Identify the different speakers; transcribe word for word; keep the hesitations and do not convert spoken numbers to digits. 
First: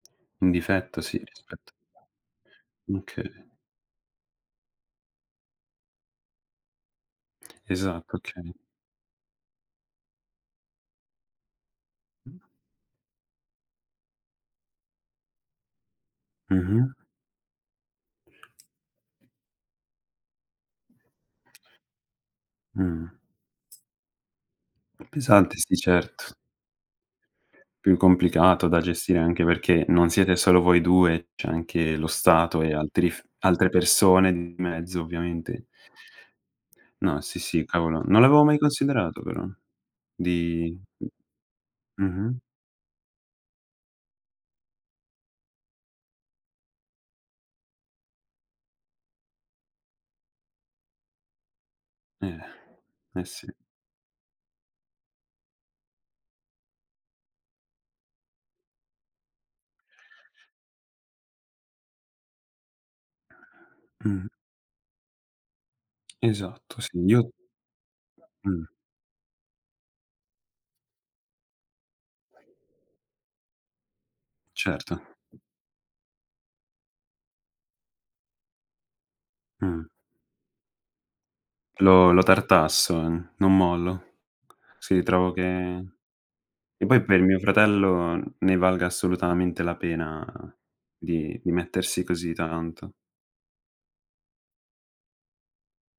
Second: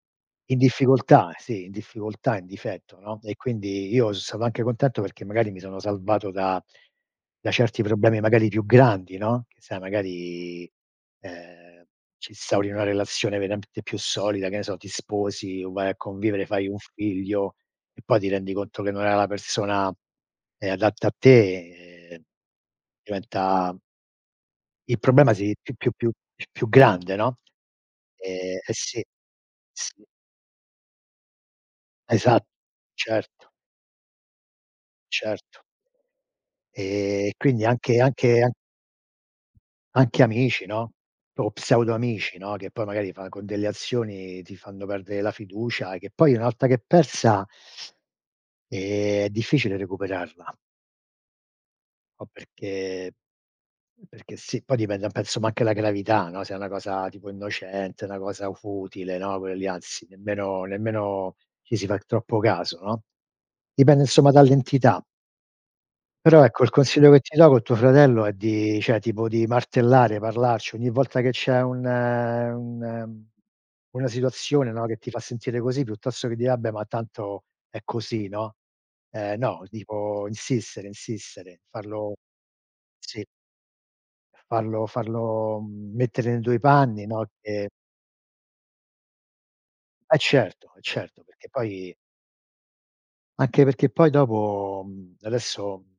Speaker 1: In
Speaker 2: In
Speaker 1: difetto sì,
Speaker 2: difficoltà, sì, in
Speaker 1: rispetto
Speaker 2: difficoltà, in difetto, no, e
Speaker 1: okay.
Speaker 2: quindi io so stato anche contento perché magari mi sono salvato da da certi
Speaker 1: Esatto,
Speaker 2: problemi magari
Speaker 1: okay.
Speaker 2: più grandi, no, che sai, magari eh, ci instauri una relazione verapte più solida, che ne so, ti sposi o vai a convivere, fai un
Speaker 1: Mh-mh.
Speaker 2: figlio e poi ti rendi conto che non era la persona, ehm, adatta a te e
Speaker 1: Mhmm.
Speaker 2: diventa Il problema si
Speaker 1: Pesante,
Speaker 2: più
Speaker 1: sì
Speaker 2: più più
Speaker 1: certo.
Speaker 2: più più grande, no.
Speaker 1: Più
Speaker 2: Eh,
Speaker 1: complicato
Speaker 2: eh
Speaker 1: da
Speaker 2: sì.
Speaker 1: gestire, anche perché
Speaker 2: Sì.
Speaker 1: non siete solo voi due, c'è anche lo
Speaker 2: Esat
Speaker 1: Stato e altri f
Speaker 2: certo.
Speaker 1: altre persone di mezzo,
Speaker 2: Certo.
Speaker 1: ovviamente. No,
Speaker 2: E,
Speaker 1: sì, sì,
Speaker 2: quindi anche
Speaker 1: cavolo. Non
Speaker 2: anche
Speaker 1: l'avevo
Speaker 2: an
Speaker 1: mai considerato però.
Speaker 2: anche amici,
Speaker 1: Di
Speaker 2: no, o pseudo amici,
Speaker 1: mh-mh.
Speaker 2: no, che poi magari fa con delle azioni ti fanno perdere la fiducia, che poi una volta che è persa eh è difficile recuperarla. Po'
Speaker 1: Eh,
Speaker 2: perché
Speaker 1: eh sì.
Speaker 2: perché sì, poi dipende penso ma anche la gravità, no, se è una cosa tipo innocente, 'na cosa futile, no, quelle lì anzi nemmeno nemmeno ci si fa troppo caso, no, dipende
Speaker 1: Mh.
Speaker 2: insomma dall'entità. Però ecco, il
Speaker 1: Esatto, sì,
Speaker 2: consiglio che
Speaker 1: io
Speaker 2: ti do, col tuo fratello è
Speaker 1: mh.
Speaker 2: di ceh tipo di martellare, parlarci. Ogni volta che c'è un un una situazione, no, che
Speaker 1: Certo.
Speaker 2: ti fa sentire così, piuttosto che dire: "Ah beh, ma tanto è così," no, ehm, no,
Speaker 1: Mh.
Speaker 2: tipo insistere, insistere,
Speaker 1: Lo
Speaker 2: farlo
Speaker 1: lo tartasso,
Speaker 2: sì.
Speaker 1: non mollo.
Speaker 2: Farlo
Speaker 1: Sì, trovo
Speaker 2: farlo
Speaker 1: che
Speaker 2: mettere nei tuoi
Speaker 1: e poi
Speaker 2: panni,
Speaker 1: per
Speaker 2: no,
Speaker 1: mio
Speaker 2: che
Speaker 1: fratello ne valga assolutamente la
Speaker 2: Eh
Speaker 1: pena
Speaker 2: certo, eh certo,
Speaker 1: di
Speaker 2: perché
Speaker 1: di
Speaker 2: poi
Speaker 1: mettersi così tanto
Speaker 2: anche perché poi dopo, mhmm, adesso